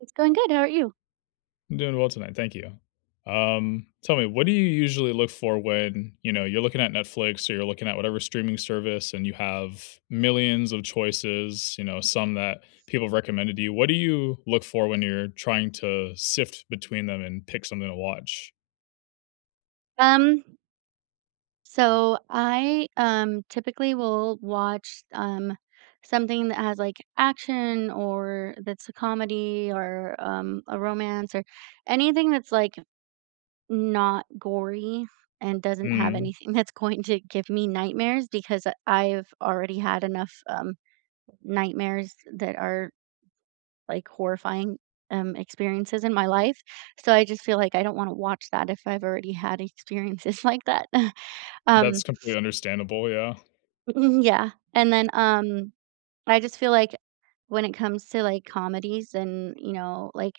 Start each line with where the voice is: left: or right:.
right: It's going good. How are you?
left: I'm doing well tonight, thank you. Tell me, what do you usually look for when, you know, you're looking at Netflix or you're looking at whatever streaming service and you have millions of choices, you know, some that people have recommended to you? What do you look for when you're trying to sift between them and pick something to watch?
right: Um, so I typically will watch something that has like action or that's a comedy or a romance or anything that's like not gory and doesn't have
left: Mm,
right: anything that's going to give me nightmares because I've already had enough nightmares that are like horrifying experiences in my life. So I just feel like I don't want to watch that if I've already had experiences like that. Um,
left: that's completely understandable, yeah.
right: yeah, and then, I just feel like when it comes to, like, comedies and, you know, like,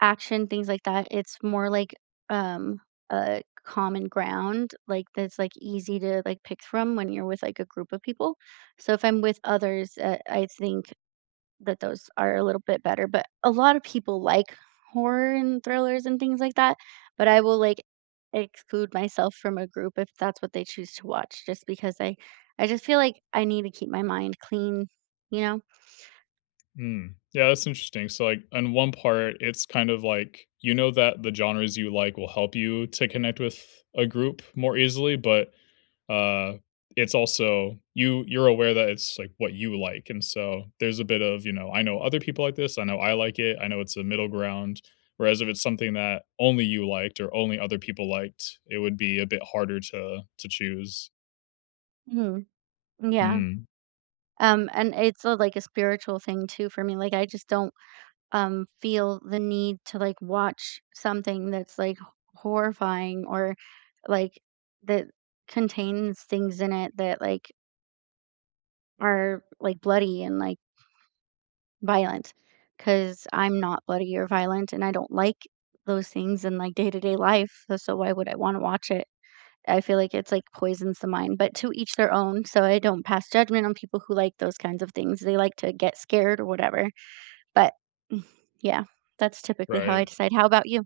right: action, things like that, it's more like, um, a common ground, like, that's, like, easy to, like, pick from when you're with, like, a group of people. So if I'm with others, I think that those are a little bit better, but a lot of people like horror and thrillers and things like that, but I will, like, exclude myself from a group if that's what they choose to watch just because I just feel like I need to keep my mind clean, you know?
left: Mm. Yeah, that's interesting. So, like, on one part, it's kind of like you know that the genres you like will help you to connect with a group more easily, but Uh, it's also you're aware that it's, like, what you like, and so there's a bit of, you know, "I know other people like this, I know I like it, I know it's a middle ground." Whereas if it's something that only you liked or only other people liked, it would be a bit harder to choose.
right: Mhm. Yeah.
left: Mm,
right: And it's a like a spiritual thing too for me, like, I just don't, feel the need to, like, watch something that's, like, horrifying or, like, that contains things in it that, like, are, like, bloody and, like, violent, because 'cause I'm not bloody or violent, and I don't like those things in, like, day-to-day life, so why would I wanna watch it? I feel like it's, like, poisons the mind, but to each their own, so I don't pass judgment on people who like those kinds of things, they like to get scared or whatever, but mm, yeah, that's typically how I
left: right.
right: decide. How about you?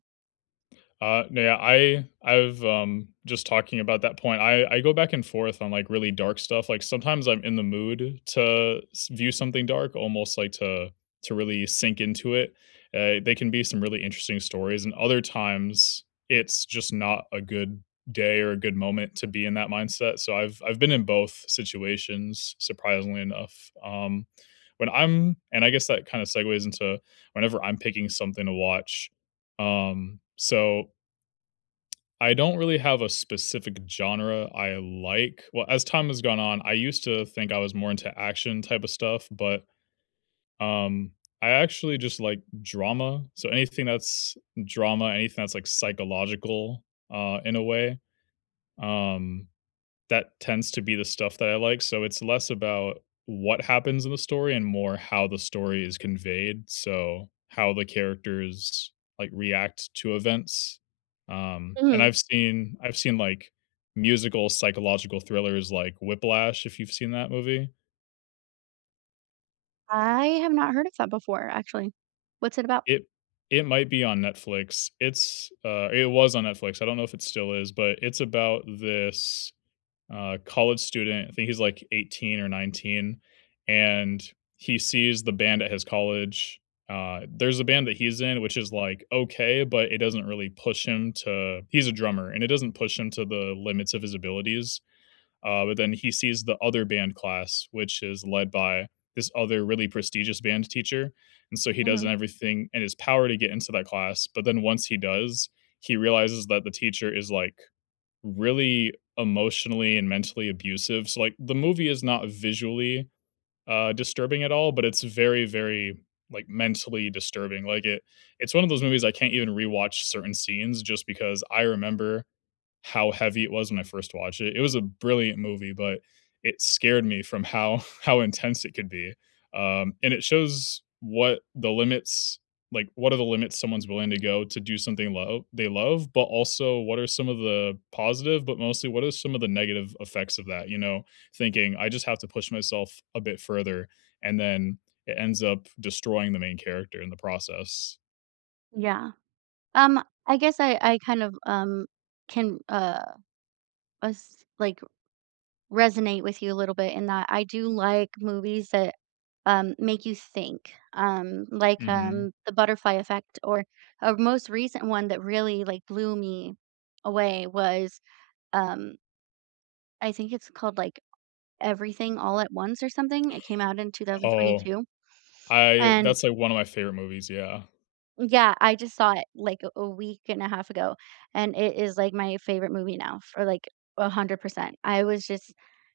left: No, yeah, I've just talking about that point. I go back and forth on like really dark stuff. Like sometimes I'm in the mood to view something dark, almost like to really sink into it. They can be some really interesting stories, and other times it's just not a good day or a good moment to be in that mindset. So I've been in both situations, surprisingly enough. Um, and I guess that kind of segues into whenever I'm picking something to watch. So I don't really have a specific genre I like. Well, as time has gone on, I used to think I was more into action type of stuff, but, um, I actually just like drama. So anything that's drama, anything that's, like, psychological, in a way, um, that tends to be the stuff that I like, so it's less about what happens in the story and more how the story is conveyed, so how the characters, like, react to events, and
right: Mhm.
left: I've seen, like, musical psychological thrillers like Whiplash, if you've seen that movie.
right: I have not heard of that before, actually. What's it about?
left: It it might be on Netflix. It's, it was on Netflix, I don't know if it still is, but it's about this college student. I think he's like 18 or 19, and he sees the band at his college. There's a band that he's in, which is like okay, but it doesn't really push him to. He's a drummer, and it doesn't push him to the limits of his abilities. But then he sees the other band class, which is led by this other really prestigious band teacher. And so he does
right: Mhm.
left: everything in his power to get into that class. But then once he does, he realizes that the teacher is like really emotionally and mentally abusive. So like the movie is not visually disturbing at all, but it's very, very like mentally disturbing. Like it's one of those movies I can't even rewatch certain scenes just because I remember how heavy it was when I first watched it. It was a brilliant movie, but it scared me from how how intense it could be. And it shows what the limits like what are the limits someone's willing to go to do something love they love, but also what are some of the positive, but mostly what are some of the negative effects of that, you know, thinking I just have to push myself a bit further and then it ends up destroying the main character in the process.
right: Yeah. I guess I kind of, can, as like resonate with you a little bit in that I do like movies that make you think, um, like
left: Mhm.
right: um, The Butterfly Effect, or a most recent one that really like blew me away was um, I think it's called like Everything All at Once or something. It came out in
left: Oh,
right: 2022,
left: I
right: and
left: that's like one of my favorite movies, yeah.
right: yeah, I just saw it like a week and a half ago, and it is like my favorite movie now for like 100%. I was just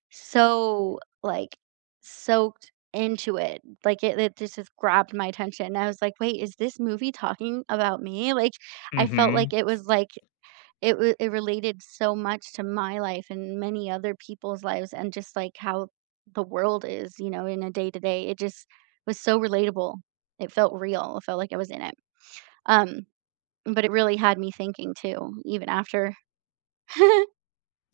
right: so like soaked into it. Like it just grabbed my attention. I was like, wait, is this movie talking about me? Like I felt like
left: Mhm.
right: it was like it related so much to my life and many other people's lives and just like how the world is, you know, in a day to day. It just was so relatable. It felt real. It felt like I was in it. Um, but it really had me thinking too, even after.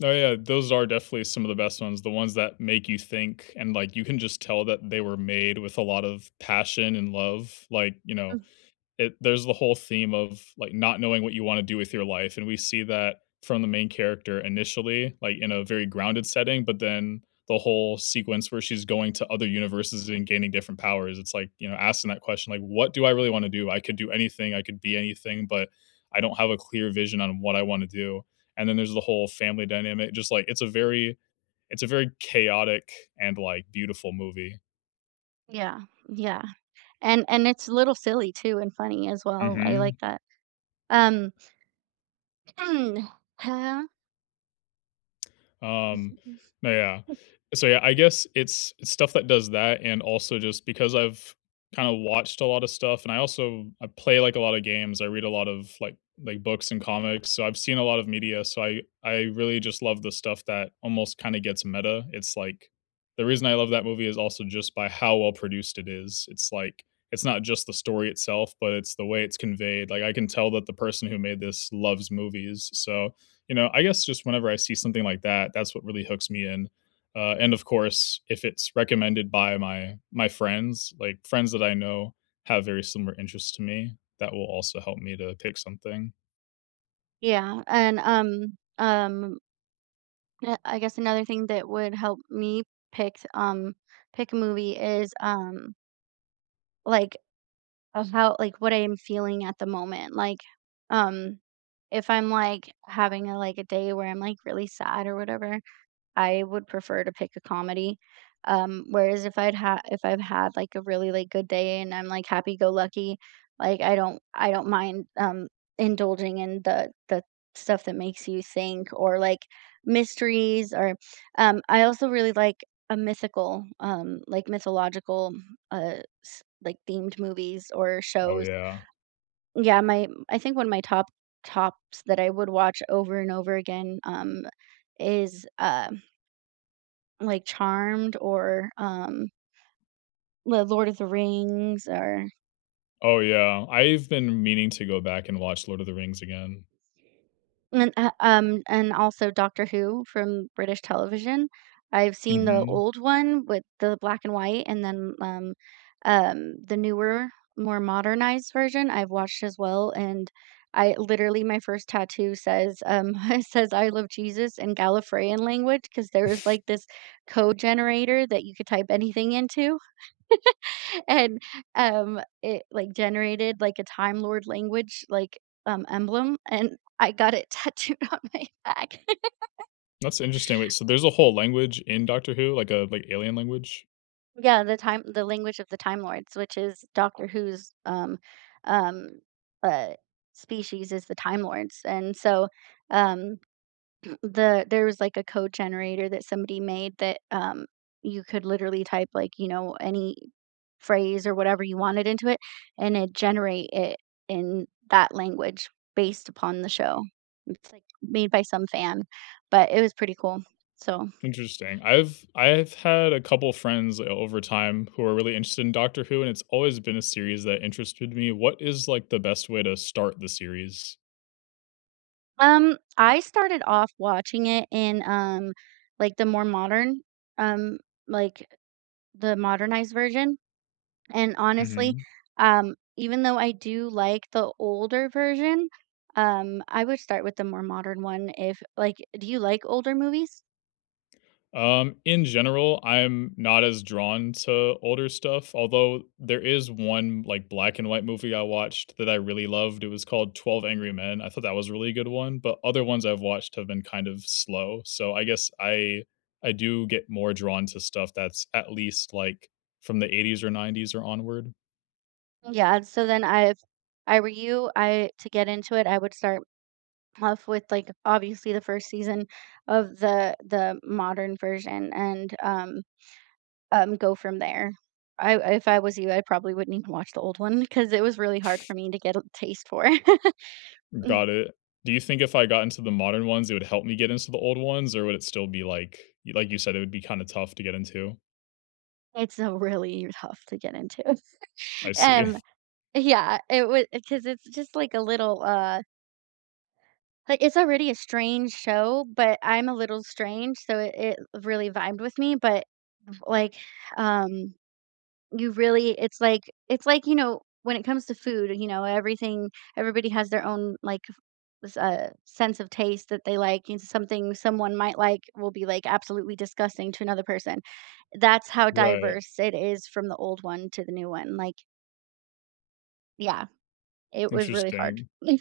left: Oh, yeah, those are definitely some of the best ones, the ones that make you think and, like, you can just tell that they were made with a lot of passion and love, like, you know, it there's the whole theme of, like, not knowing what you wanna do with your life, and we see that from the main character initially, like, in a very grounded setting, but then the whole sequence where she's going to other universes and gaining different powers, it's like, you know, asking that question, like, "What do I really wanna do? I could do anything, I could be anything, but I don't have a clear vision on what I wanna do." And then there's the whole family dynamic, just, like, it's a very chaotic and, like, beautiful movie.
right: Yeah, yeah. And it's a little silly too and funny as well. I
left: Mhm.
right: like that. Um, huh?
left: Um, no, yeah. So yeah, I guess it's stuff that does that, and also just because I've kind of watched a lot of stuff, and I also I play like a lot of games. I read a lot of like books and comics, so I've seen a lot of media. So I really just love the stuff that almost kind of gets meta. It's like the reason I love that movie is also just by how well produced it is. It's like it's not just the story itself, but it's the way it's conveyed. Like I can tell that the person who made this loves movies. So you know, I guess just whenever I see something like that, that's what really hooks me in. And of course, if it's recommended by my friends, like friends that I know have very similar interests to me, that will also help me to pick something.
right: Yeah, and I guess another thing that would help me pick um pick a movie is like of how like what I am feeling at the moment. Like um if I'm like having a like a day where I'm like really sad or whatever, I would prefer to pick a comedy. Whereas if I've had like a really like good day and I'm like happy go lucky, like I don't mind indulging in the stuff that makes you think or like mysteries or I also really like a mythical like mythological uh like themed movies or
left: Oh
right: shows.
left: yeah.
right: Yeah, my I think one of my tops that I would watch over and over again is like Charmed, or The Lord of the Rings, or,
left: Oh yeah. I've been meaning to go back and watch Lord of the Rings again.
right: and also Doctor Who from British television. I've seen the
left: Mhm.
right: old one with the black and white and then, the newer, more modernized version I've watched as well, and I literally my first tattoo says, it says, "I love Jesus" in Gallifreyan language 'cause there was, like, this code generator that you could type anything into. And it like generated like a time lord language like emblem, and I got it tattooed on my back.
left: That's interesting. Wait, so there's a whole language in Doctor Who, like a like alien language?
right: Yeah, the language of the time lords, which is Doctor Who's um uh species is the time lords. And so um there was, like, a code generator that somebody made that, you could literally type, like, you know, any phrase or whatever you wanted into it, and it generate it in that language based upon the show. It's, like, made by some fan, but it was pretty cool. So,
left: Interesting. I've had a couple friends over time who are really interested in Doctor Who, and it's always been a series that interested me. What is like the best way to start the series?
right: I started off watching it in, like, the more modern, um, like, the modernized version. And honestly,
left: Hmm.
right: even though I do like the older version, I would start with the more modern one if like do you like older movies?
left: In general, I'm not as drawn to older stuff, although there is one, like, black and white movie I watched that I really loved, it was called 12 Angry Men, I thought that was a really good one, but other ones I've watched have been kind of slow, so I guess I do get more drawn to stuff that's at least, like, from the '80s or '90s or onward.
right: Yeah, so then I if I were you, I to get into it, I would start off with like obviously the first season of the modern version, and go from there. I If I was you, I probably wouldn't even watch the old one because it was really hard for me to get a taste for. Ừm.
left: Got it. Do you think if I got into the modern ones, it would help me get into the old ones, or would it still be like you said, it would be kinda tough to get into?
right: It's a really tough to get into.
left: I see.
right: Um, yeah, it was because it's just like a little, like, it's already a strange show, but I'm a little strange, so it really vibed with me, but, like, um, you really it's like, you know, when it comes to food, you know, everything everybody has their own, like sense of taste that they like, and something someone might like will be like absolutely disgusting to another person. That's how
left: Right.
right: diverse it is from the old one to the new one. Like yeah, it was really hard.
left: Interesting.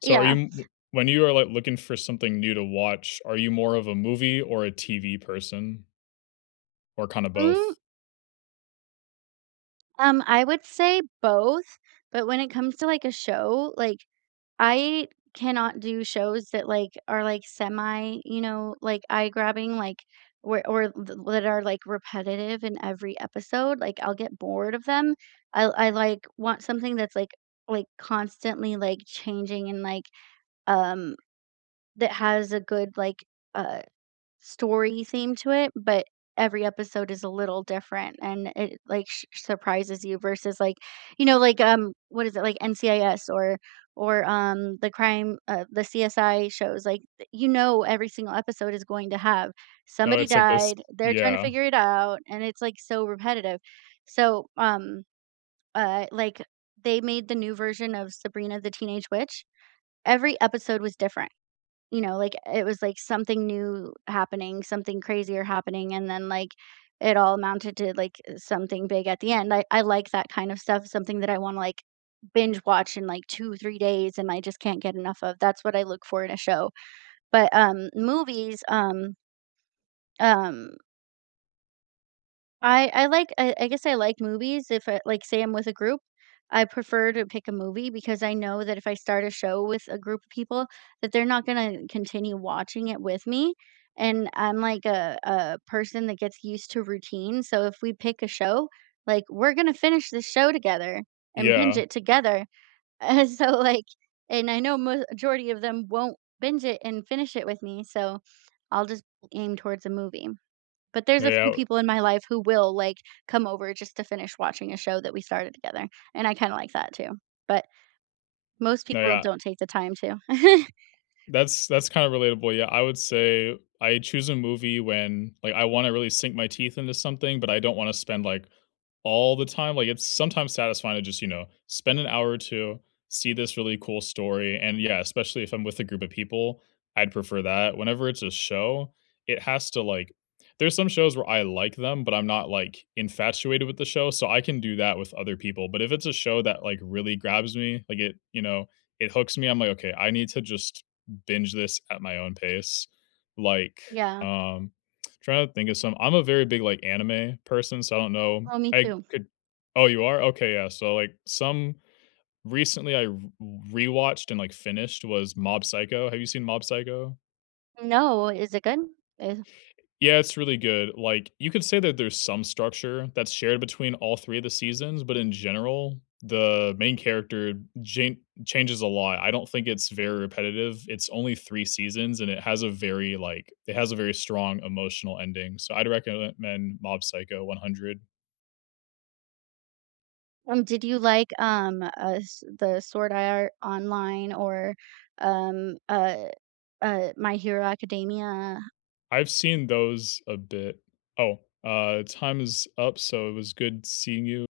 left: So are
right: Yeah,
left: you when you are, like, looking for something new to watch, are you more of a movie or a TV person? Or kinda
right: mm,
left: both?
right: I would say both, but when it comes to like a show like I cannot do shows that, like, are, like, semi, you know, like, eye-grabbing, like, where or th that are, like, repetitive in every episode, like, I'll get bored of them. I like, want something that's, like constantly, like, changing, and, um, that has a good, like, uh story theme to it, but every episode is a little different, and it like surprises you versus like you know like what is it like NCIS or or the crime, the CSI shows like you know every single episode is going to have
left: Oh,
right: somebody
left: it's like this.
right: died, they're trying to
left: Yeah.
right: figure it out, and it's like so repetitive. So like they made the new version of Sabrina the Teenage Witch. Every episode was different. You know, like, it was, like, something new happening, something crazier happening, and then, like, it all amounted to, like, something big at the end. I like that kind of stuff, something that I wanna, like, binge watch in, like, 2, 3 days, and I just can't get enough of. That's what I look for in a show. But, movies, um, I like I guess I like movies if I like, say I'm with a group, I prefer to pick a movie because I know that if I start a show with a group of people, that they're not gonna continue watching it with me, and I'm like a person that gets used to routine, so if we pick a show, like, we're gonna finish this show together and binge
left: Yeah.
right: it together, and so, like, and I know majority of them won't binge it and finish it with me, so I'll just aim towards a movie. But there's
left: No,
right: a few
left: yeah.
right: people in my life who will, like, come over just to finish watching a show that we started together, and I kinda like that too. But most
left: No,
right: people
left: yeah.
right: don't take the time to.
left: That's kinda relatable, yeah. I would say I choose a movie when, like, I wanna really sink my teeth into something, but I don't wanna spend, like, all the time. Like, it's sometimes satisfying to just, you know, spend an hour or 2, see this really cool story, and yeah, especially if I'm with a group of people, I'd prefer that. Whenever it's a show, it has to, like there's some shows where I like them, but I'm not, like, infatuated with the show, so I can do that with other people, but if it's a show that, like, really grabs me, like, it you know, it hooks me, I'm like, "Okay, I need to just binge this at my own pace." Like,
right: Yeah.
left: um trying to think of some I'm a very big, like, anime person, so I don't know.
right: Oh, me
left: I
right: too.
left: could Oh, you are? Okay, yeah, so, like, some recently I r rewatched and, like, finished was Mob Psycho. Have you seen Mob Psycho?
right: No, is it good? Is
left: Yeah, it's really good. Like, you could say that there's some structure that's shared between all 3 of the seasons, but in general, the main character jan changes a lot. I don't think it's very repetitive. It's only 3 seasons, and it has a very, like it has a very strong emotional ending, so I'd recommend Mob Psycho 100.
right: did you like, s the Sword Art Online, or, um, uh, My Hero Academia?
left: I've seen those a bit. Oh, time is up, so it was good seeing you.